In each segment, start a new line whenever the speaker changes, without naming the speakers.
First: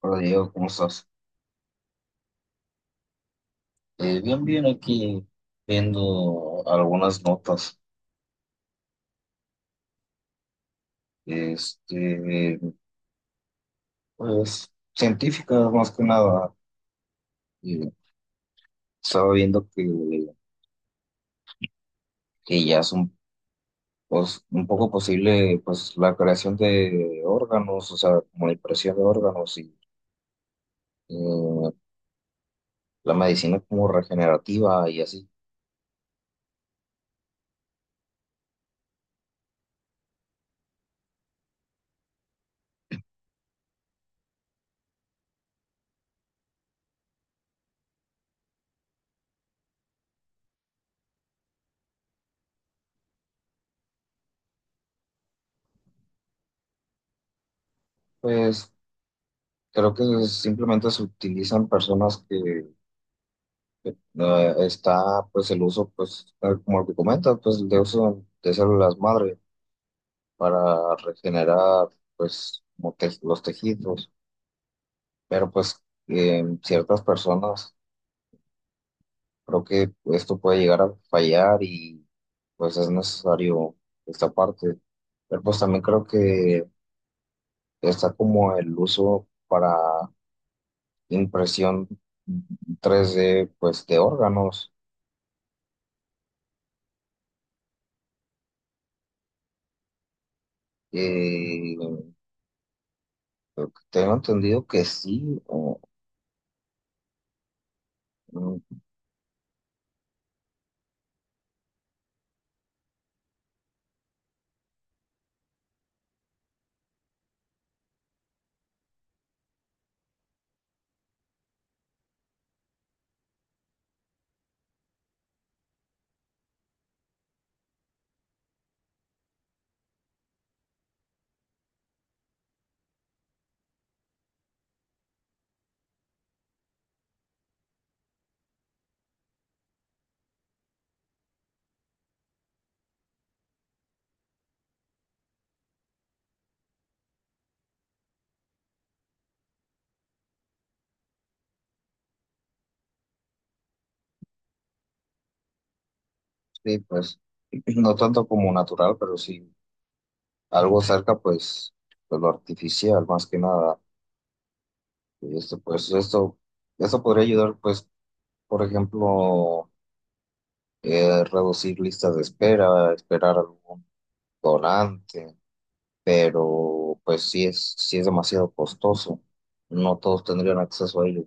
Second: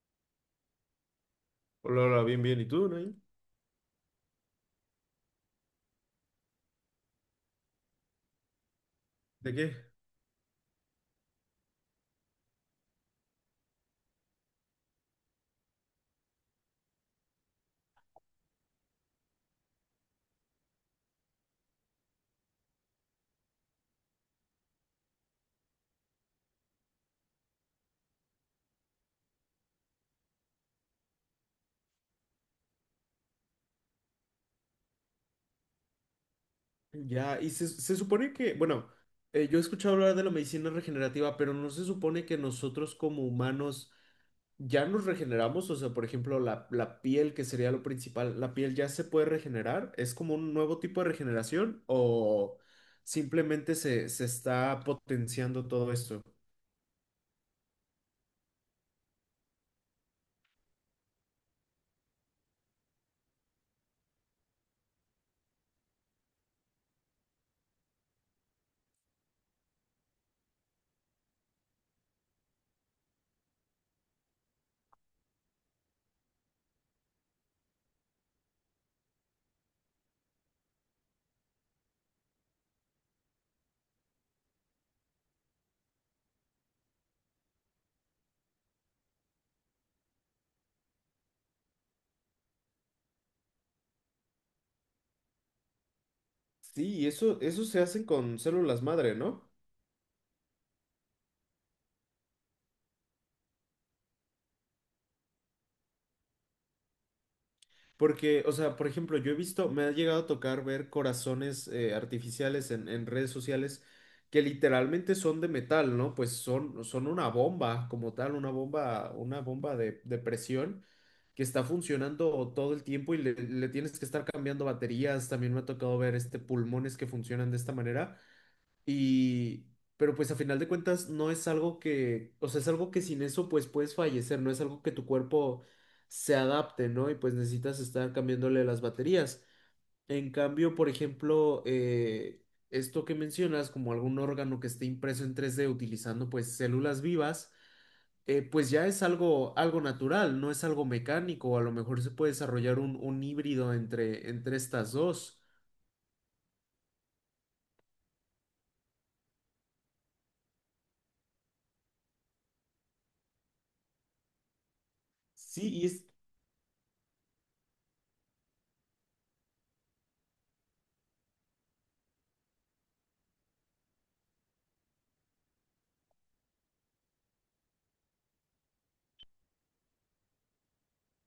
Hola Diego, ¿cómo estás?
Hola, hola, bien, bien. ¿Y tú, Nain?
Bien, bien, aquí viendo algunas notas,
¿De qué?
este, pues científicas más que nada. Eh, Estaba viendo que ya es un poco posible pues la creación de órganos, o sea, como la impresión de órganos y eh, la medicina como regenerativa y así.
Ya, y se supone que, bueno, yo he escuchado hablar de la medicina regenerativa, pero no se supone que nosotros como humanos ya nos regeneramos, o sea, por ejemplo, la piel, que sería lo principal, ¿la piel ya se puede regenerar? ¿Es como un nuevo tipo de regeneración o simplemente se está potenciando todo esto?
Pues creo que simplemente se utilizan personas. No, está pues el uso, pues tal como lo que comentas, pues de uso de células madre para regenerar pues como los tejidos, pero pues en ciertas personas creo que esto puede llegar a fallar y pues es necesario esta parte, pero pues también creo que está como el uso para impresión 3D pues de órganos.
Sí, y eso se hacen con células madre, ¿no?
Eh, Tengo entendido que sí.
Porque, o
Mm.
sea, por ejemplo, yo he visto, me ha llegado a tocar ver corazones artificiales en redes sociales que literalmente son de metal, ¿no? Pues son, son una bomba como tal, una bomba de presión que está funcionando todo el tiempo y le tienes que estar cambiando baterías. También me ha tocado ver este pulmones que funcionan de esta manera. Y, pero pues a final de cuentas no es algo que, o sea, es algo que sin eso pues puedes fallecer, no es algo que tu cuerpo se adapte, ¿no? Y pues necesitas estar cambiándole las baterías. En cambio, por ejemplo, esto que mencionas, como algún órgano que esté impreso en tres d utilizando pues células vivas, pues ya es algo, algo natural, no es algo mecánico, a lo mejor se puede desarrollar un híbrido entre, entre estas dos.
Sí, pues no tanto como natural, pero sí algo cerca, pues, de lo artificial, más que nada. Y
Sí, y
pues
es,
esto podría ayudar, pues, por ejemplo, reducir listas de espera, esperar algún donante, pero pues sí es demasiado costoso. No todos tendrían acceso a ello.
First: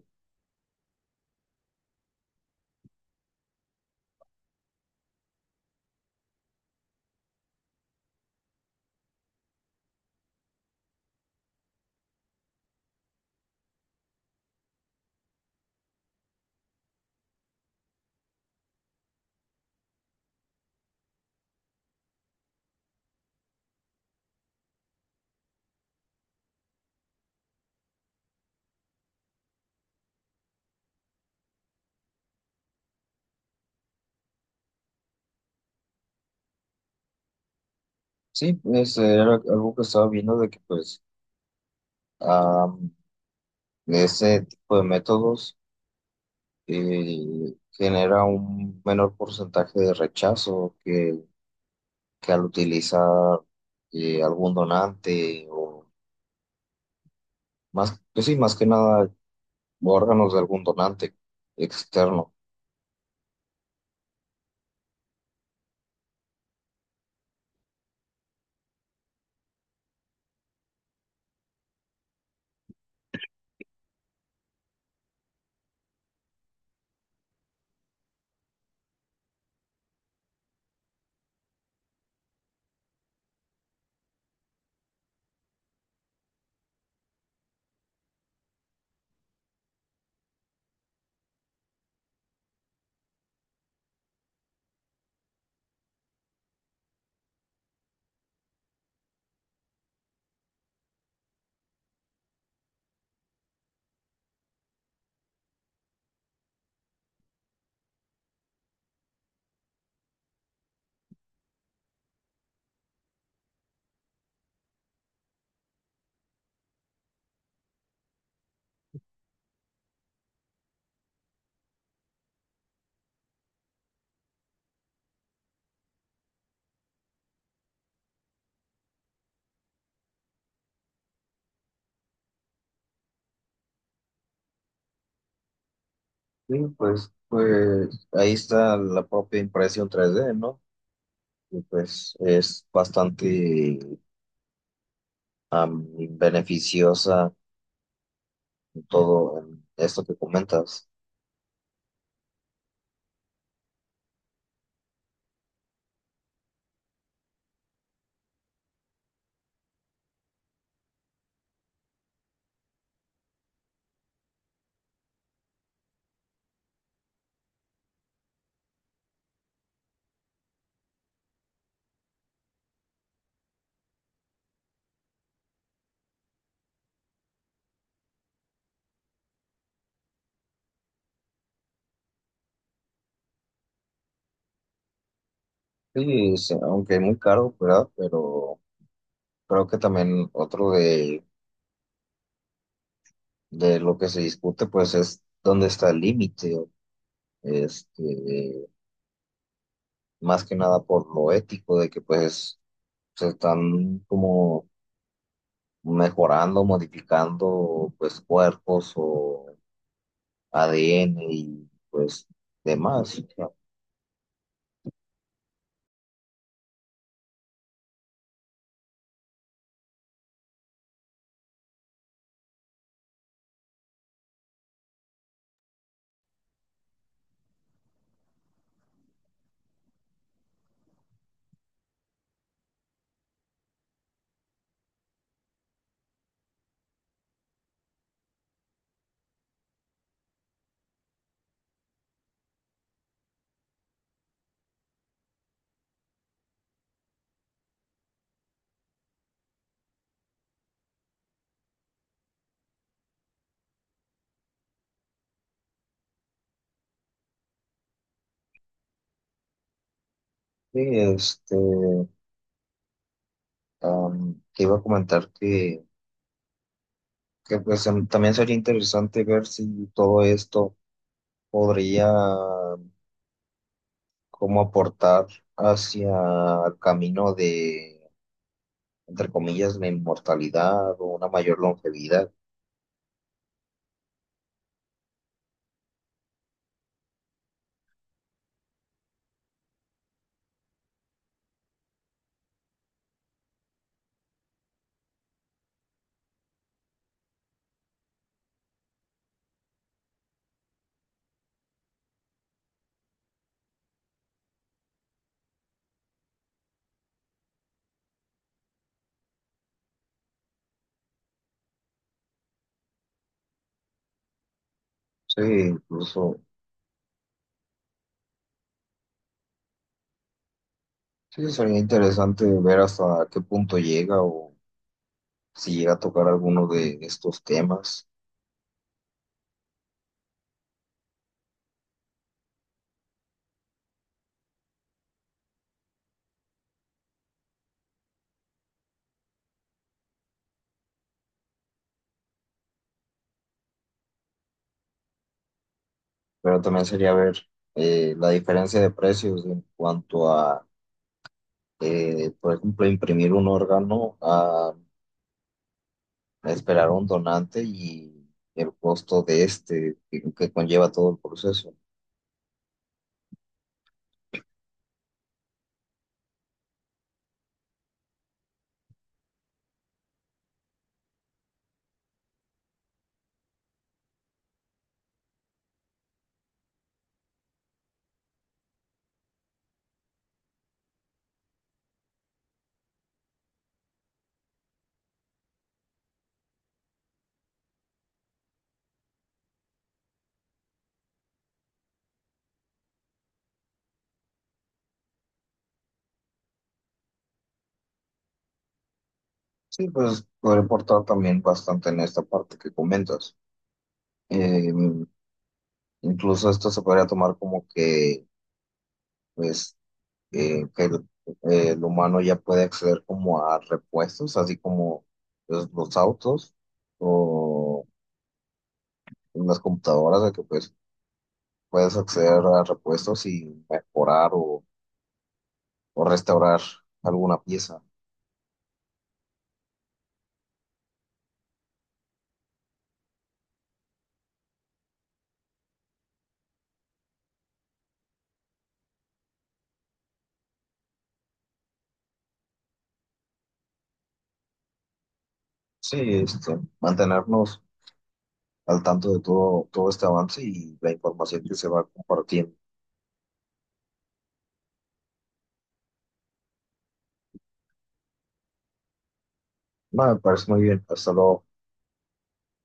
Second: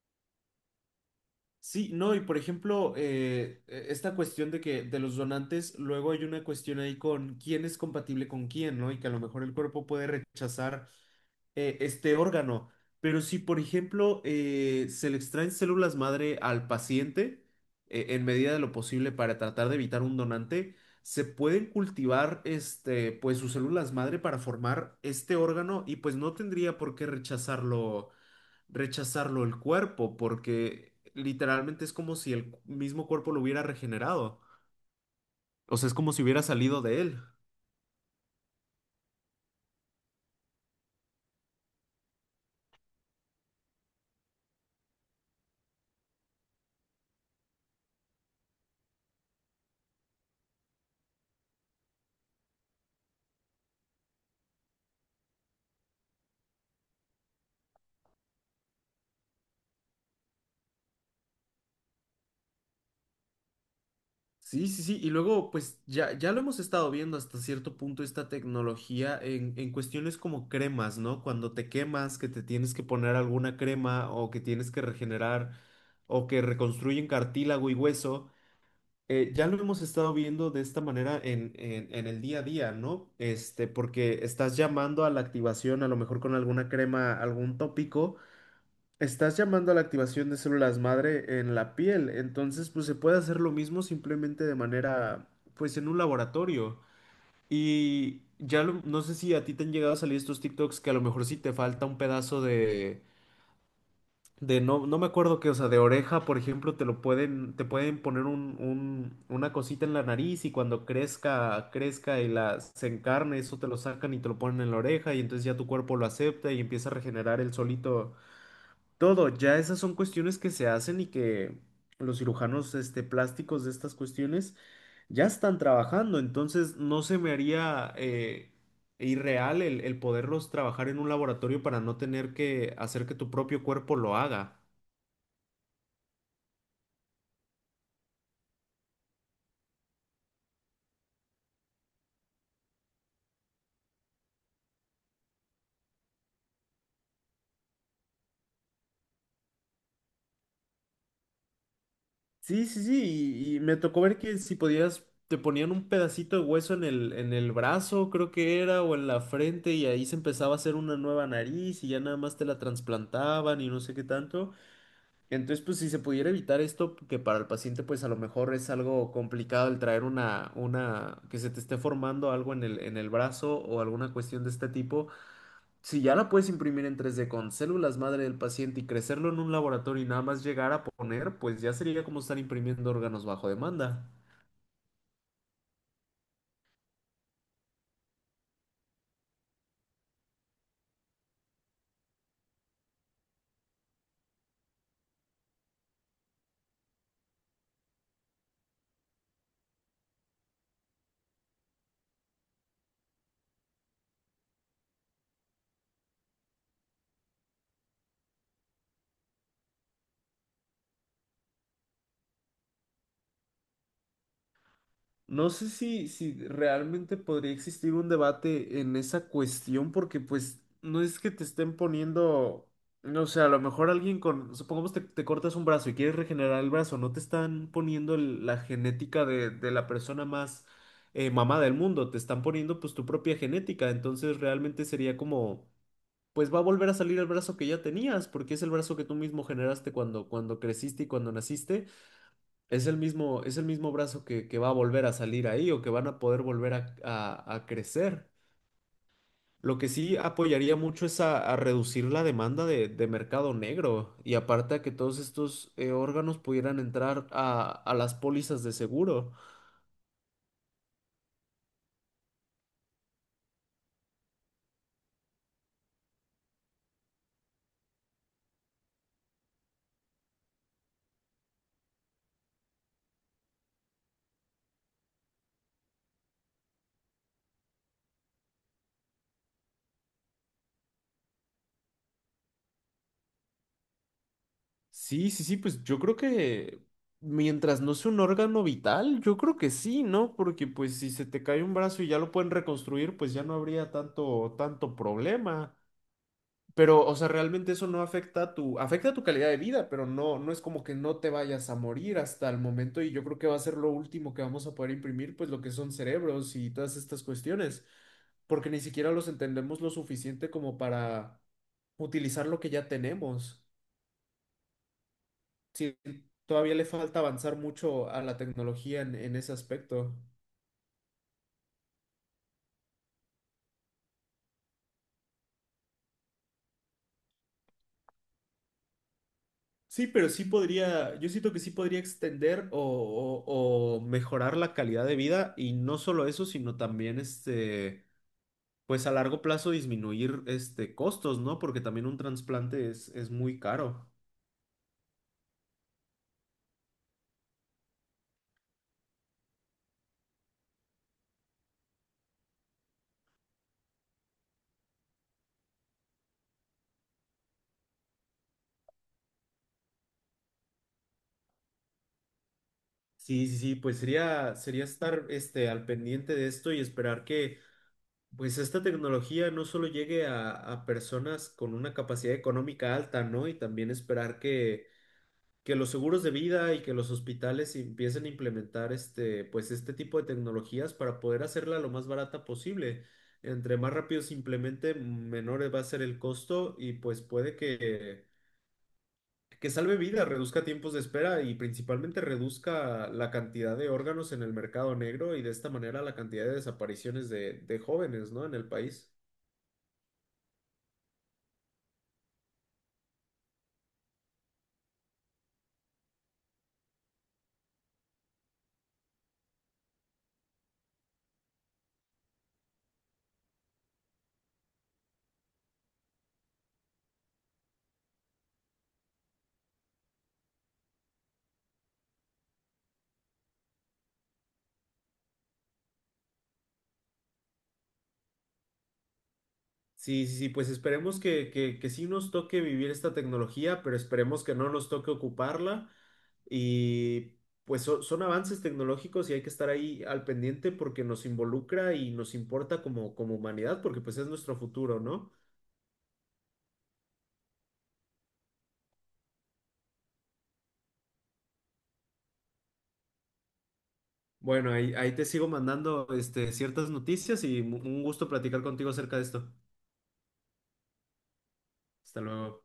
sí, no, y por ejemplo, esta cuestión de que de los donantes, luego hay una cuestión ahí con quién es compatible con quién, ¿no? Y que a lo mejor el cuerpo puede rechazar este órgano. Pero si, por ejemplo, se le extraen células madre al paciente, en medida de lo posible para tratar de evitar un donante, se pueden cultivar este, pues sus células madre para formar este órgano y pues no tendría por qué rechazarlo el cuerpo, porque literalmente es como si el mismo cuerpo lo hubiera regenerado. O sea, es como si hubiera salido de él.
Sí, ese era algo que estaba viendo de que pues ah, ese tipo de métodos, genera un menor porcentaje de rechazo que al utilizar algún donante o más, pues sí, más que nada órganos de algún donante externo.
Sí, sí, sí. Y luego, pues ya, ya lo hemos estado viendo hasta cierto punto esta tecnología en cuestiones como cremas, ¿no? Cuando te quemas, que te tienes que poner alguna crema o que tienes que regenerar o que reconstruyen cartílago y hueso. Ya lo hemos estado viendo de esta manera en, en el día a día, ¿no? Este, porque estás llamando a la activación, a lo mejor con alguna crema, algún tópico, estás llamando a la activación de células madre en la piel. Entonces, pues se puede hacer lo mismo simplemente de manera, pues en un laboratorio. Y ya no sé si a ti te han llegado a salir estos TikToks que a lo mejor sí te falta un pedazo de no, no me acuerdo qué, o sea, de oreja, por ejemplo, te lo pueden, te pueden poner un, una cosita en la nariz y cuando crezca, crezca y la, se encarne, eso te lo sacan y te lo ponen en la oreja y entonces ya tu cuerpo lo acepta y empieza a regenerar el solito todo. Ya esas son cuestiones que se hacen y que los cirujanos, este, plásticos de estas cuestiones ya están trabajando, entonces no se me haría irreal el poderlos trabajar en un laboratorio para no tener que hacer que tu propio cuerpo lo haga.
Sí, pues ahí está la propia impresión tres d, ¿no? Y pues es bastante am, beneficiosa en todo en esto que comentas.
Sí, sí, sí, y me tocó ver que si podías, te ponían un pedacito de hueso en el brazo, creo que era, o en la frente, y ahí se empezaba a hacer una nueva nariz, y ya nada más te la trasplantaban y no sé qué tanto. Entonces, pues si se pudiera evitar esto, que para el paciente, pues a lo mejor es algo complicado el traer una, que se te esté formando algo en el brazo o alguna cuestión de este tipo. Si ya la puedes imprimir en 3D con células madre del paciente y crecerlo en un laboratorio y nada más llegar a poner, pues ya sería como estar imprimiendo órganos bajo demanda.
Sí, aunque muy caro, ¿verdad? Pero creo que también otro de lo que se discute, pues es dónde está el límite, este, más que nada por lo ético de que pues se están como mejorando, modificando pues cuerpos o ADN y pues demás.
No sé si, si realmente podría existir un debate en esa cuestión, porque pues no es que te estén poniendo, no sé, a lo mejor alguien con, supongamos te, te cortas un brazo y quieres regenerar el brazo, no te están poniendo la genética de la persona más mamada del mundo, te están poniendo pues tu propia genética, entonces realmente sería como pues va a volver a salir el brazo que ya tenías, porque es el brazo que tú mismo generaste cuando, cuando creciste y cuando naciste, es el mismo brazo que va a volver a salir ahí o que van a poder volver a, a crecer. Lo que sí apoyaría mucho es a reducir la demanda de mercado negro y aparte a que todos estos órganos pudieran entrar a las pólizas de seguro.
Sí, te iba a comentar que pues también sería interesante ver si todo esto podría como aportar hacia el camino de, entre comillas, la inmortalidad o una mayor longevidad.
Sí, sí, sí, pues yo creo que mientras no sea un órgano vital, yo creo que sí, ¿no? Porque pues si se te cae un brazo y ya lo pueden reconstruir, pues ya no habría tanto, tanto problema. Pero, o sea, realmente eso no afecta a tu, afecta a tu calidad de vida, pero no, no es como que no te vayas a morir hasta el momento y yo creo que va a ser lo último que vamos a poder imprimir, pues lo que son cerebros y todas estas cuestiones, porque ni siquiera los entendemos lo suficiente como para utilizar lo que ya tenemos.
Sí,
Sí,
incluso,
todavía le falta avanzar mucho a la tecnología en ese aspecto.
sí, sería interesante ver hasta qué punto llega o si llega a tocar alguno de estos temas,
Sí, pero sí podría, yo siento que sí podría extender o, o mejorar la calidad de vida y no solo eso, sino también este, pues a largo plazo disminuir este costos, ¿no? Porque también un trasplante es muy caro.
pero también sería ver la diferencia de precios en cuanto a, por ejemplo, imprimir un órgano a esperar a un donante y el costo de este que conlleva todo el proceso.
Sí, sí, sí, pues sería, sería estar este, al pendiente de esto y esperar que pues esta tecnología no solo llegue a personas con una capacidad económica alta, ¿no? Y también esperar que los seguros de vida y que los hospitales empiecen a implementar este, pues este tipo de tecnologías para poder hacerla lo más barata posible. Entre más rápido se implemente, menor va a ser el costo y pues puede que salve vidas, reduzca tiempos de espera y principalmente reduzca la cantidad de órganos en el mercado negro y de esta manera la cantidad de desapariciones de jóvenes, ¿no? En el país.
Sí, pues podría aportar también bastante en esta parte que comentas. Eh, Incluso esto se podría tomar como que, pues, que el humano ya puede acceder como a repuestos, así como pues, los autos o las computadoras, de que pues puedes acceder a repuestos y mejorar o, restaurar alguna pieza.
Sí, sí, sí, pues esperemos que sí nos toque vivir esta tecnología, pero esperemos que no nos toque ocuparla. Y pues son avances tecnológicos y hay que estar ahí al pendiente porque nos involucra y nos importa como, como humanidad, porque pues es nuestro futuro, ¿no?
Sí, mantenernos al tanto de todo, todo este avance y la información que se va compartiendo.
Bueno, ahí, ahí te sigo mandando este, ciertas noticias y un gusto platicar contigo acerca de esto.
No, me parece muy bien. Hasta luego.
Hasta luego.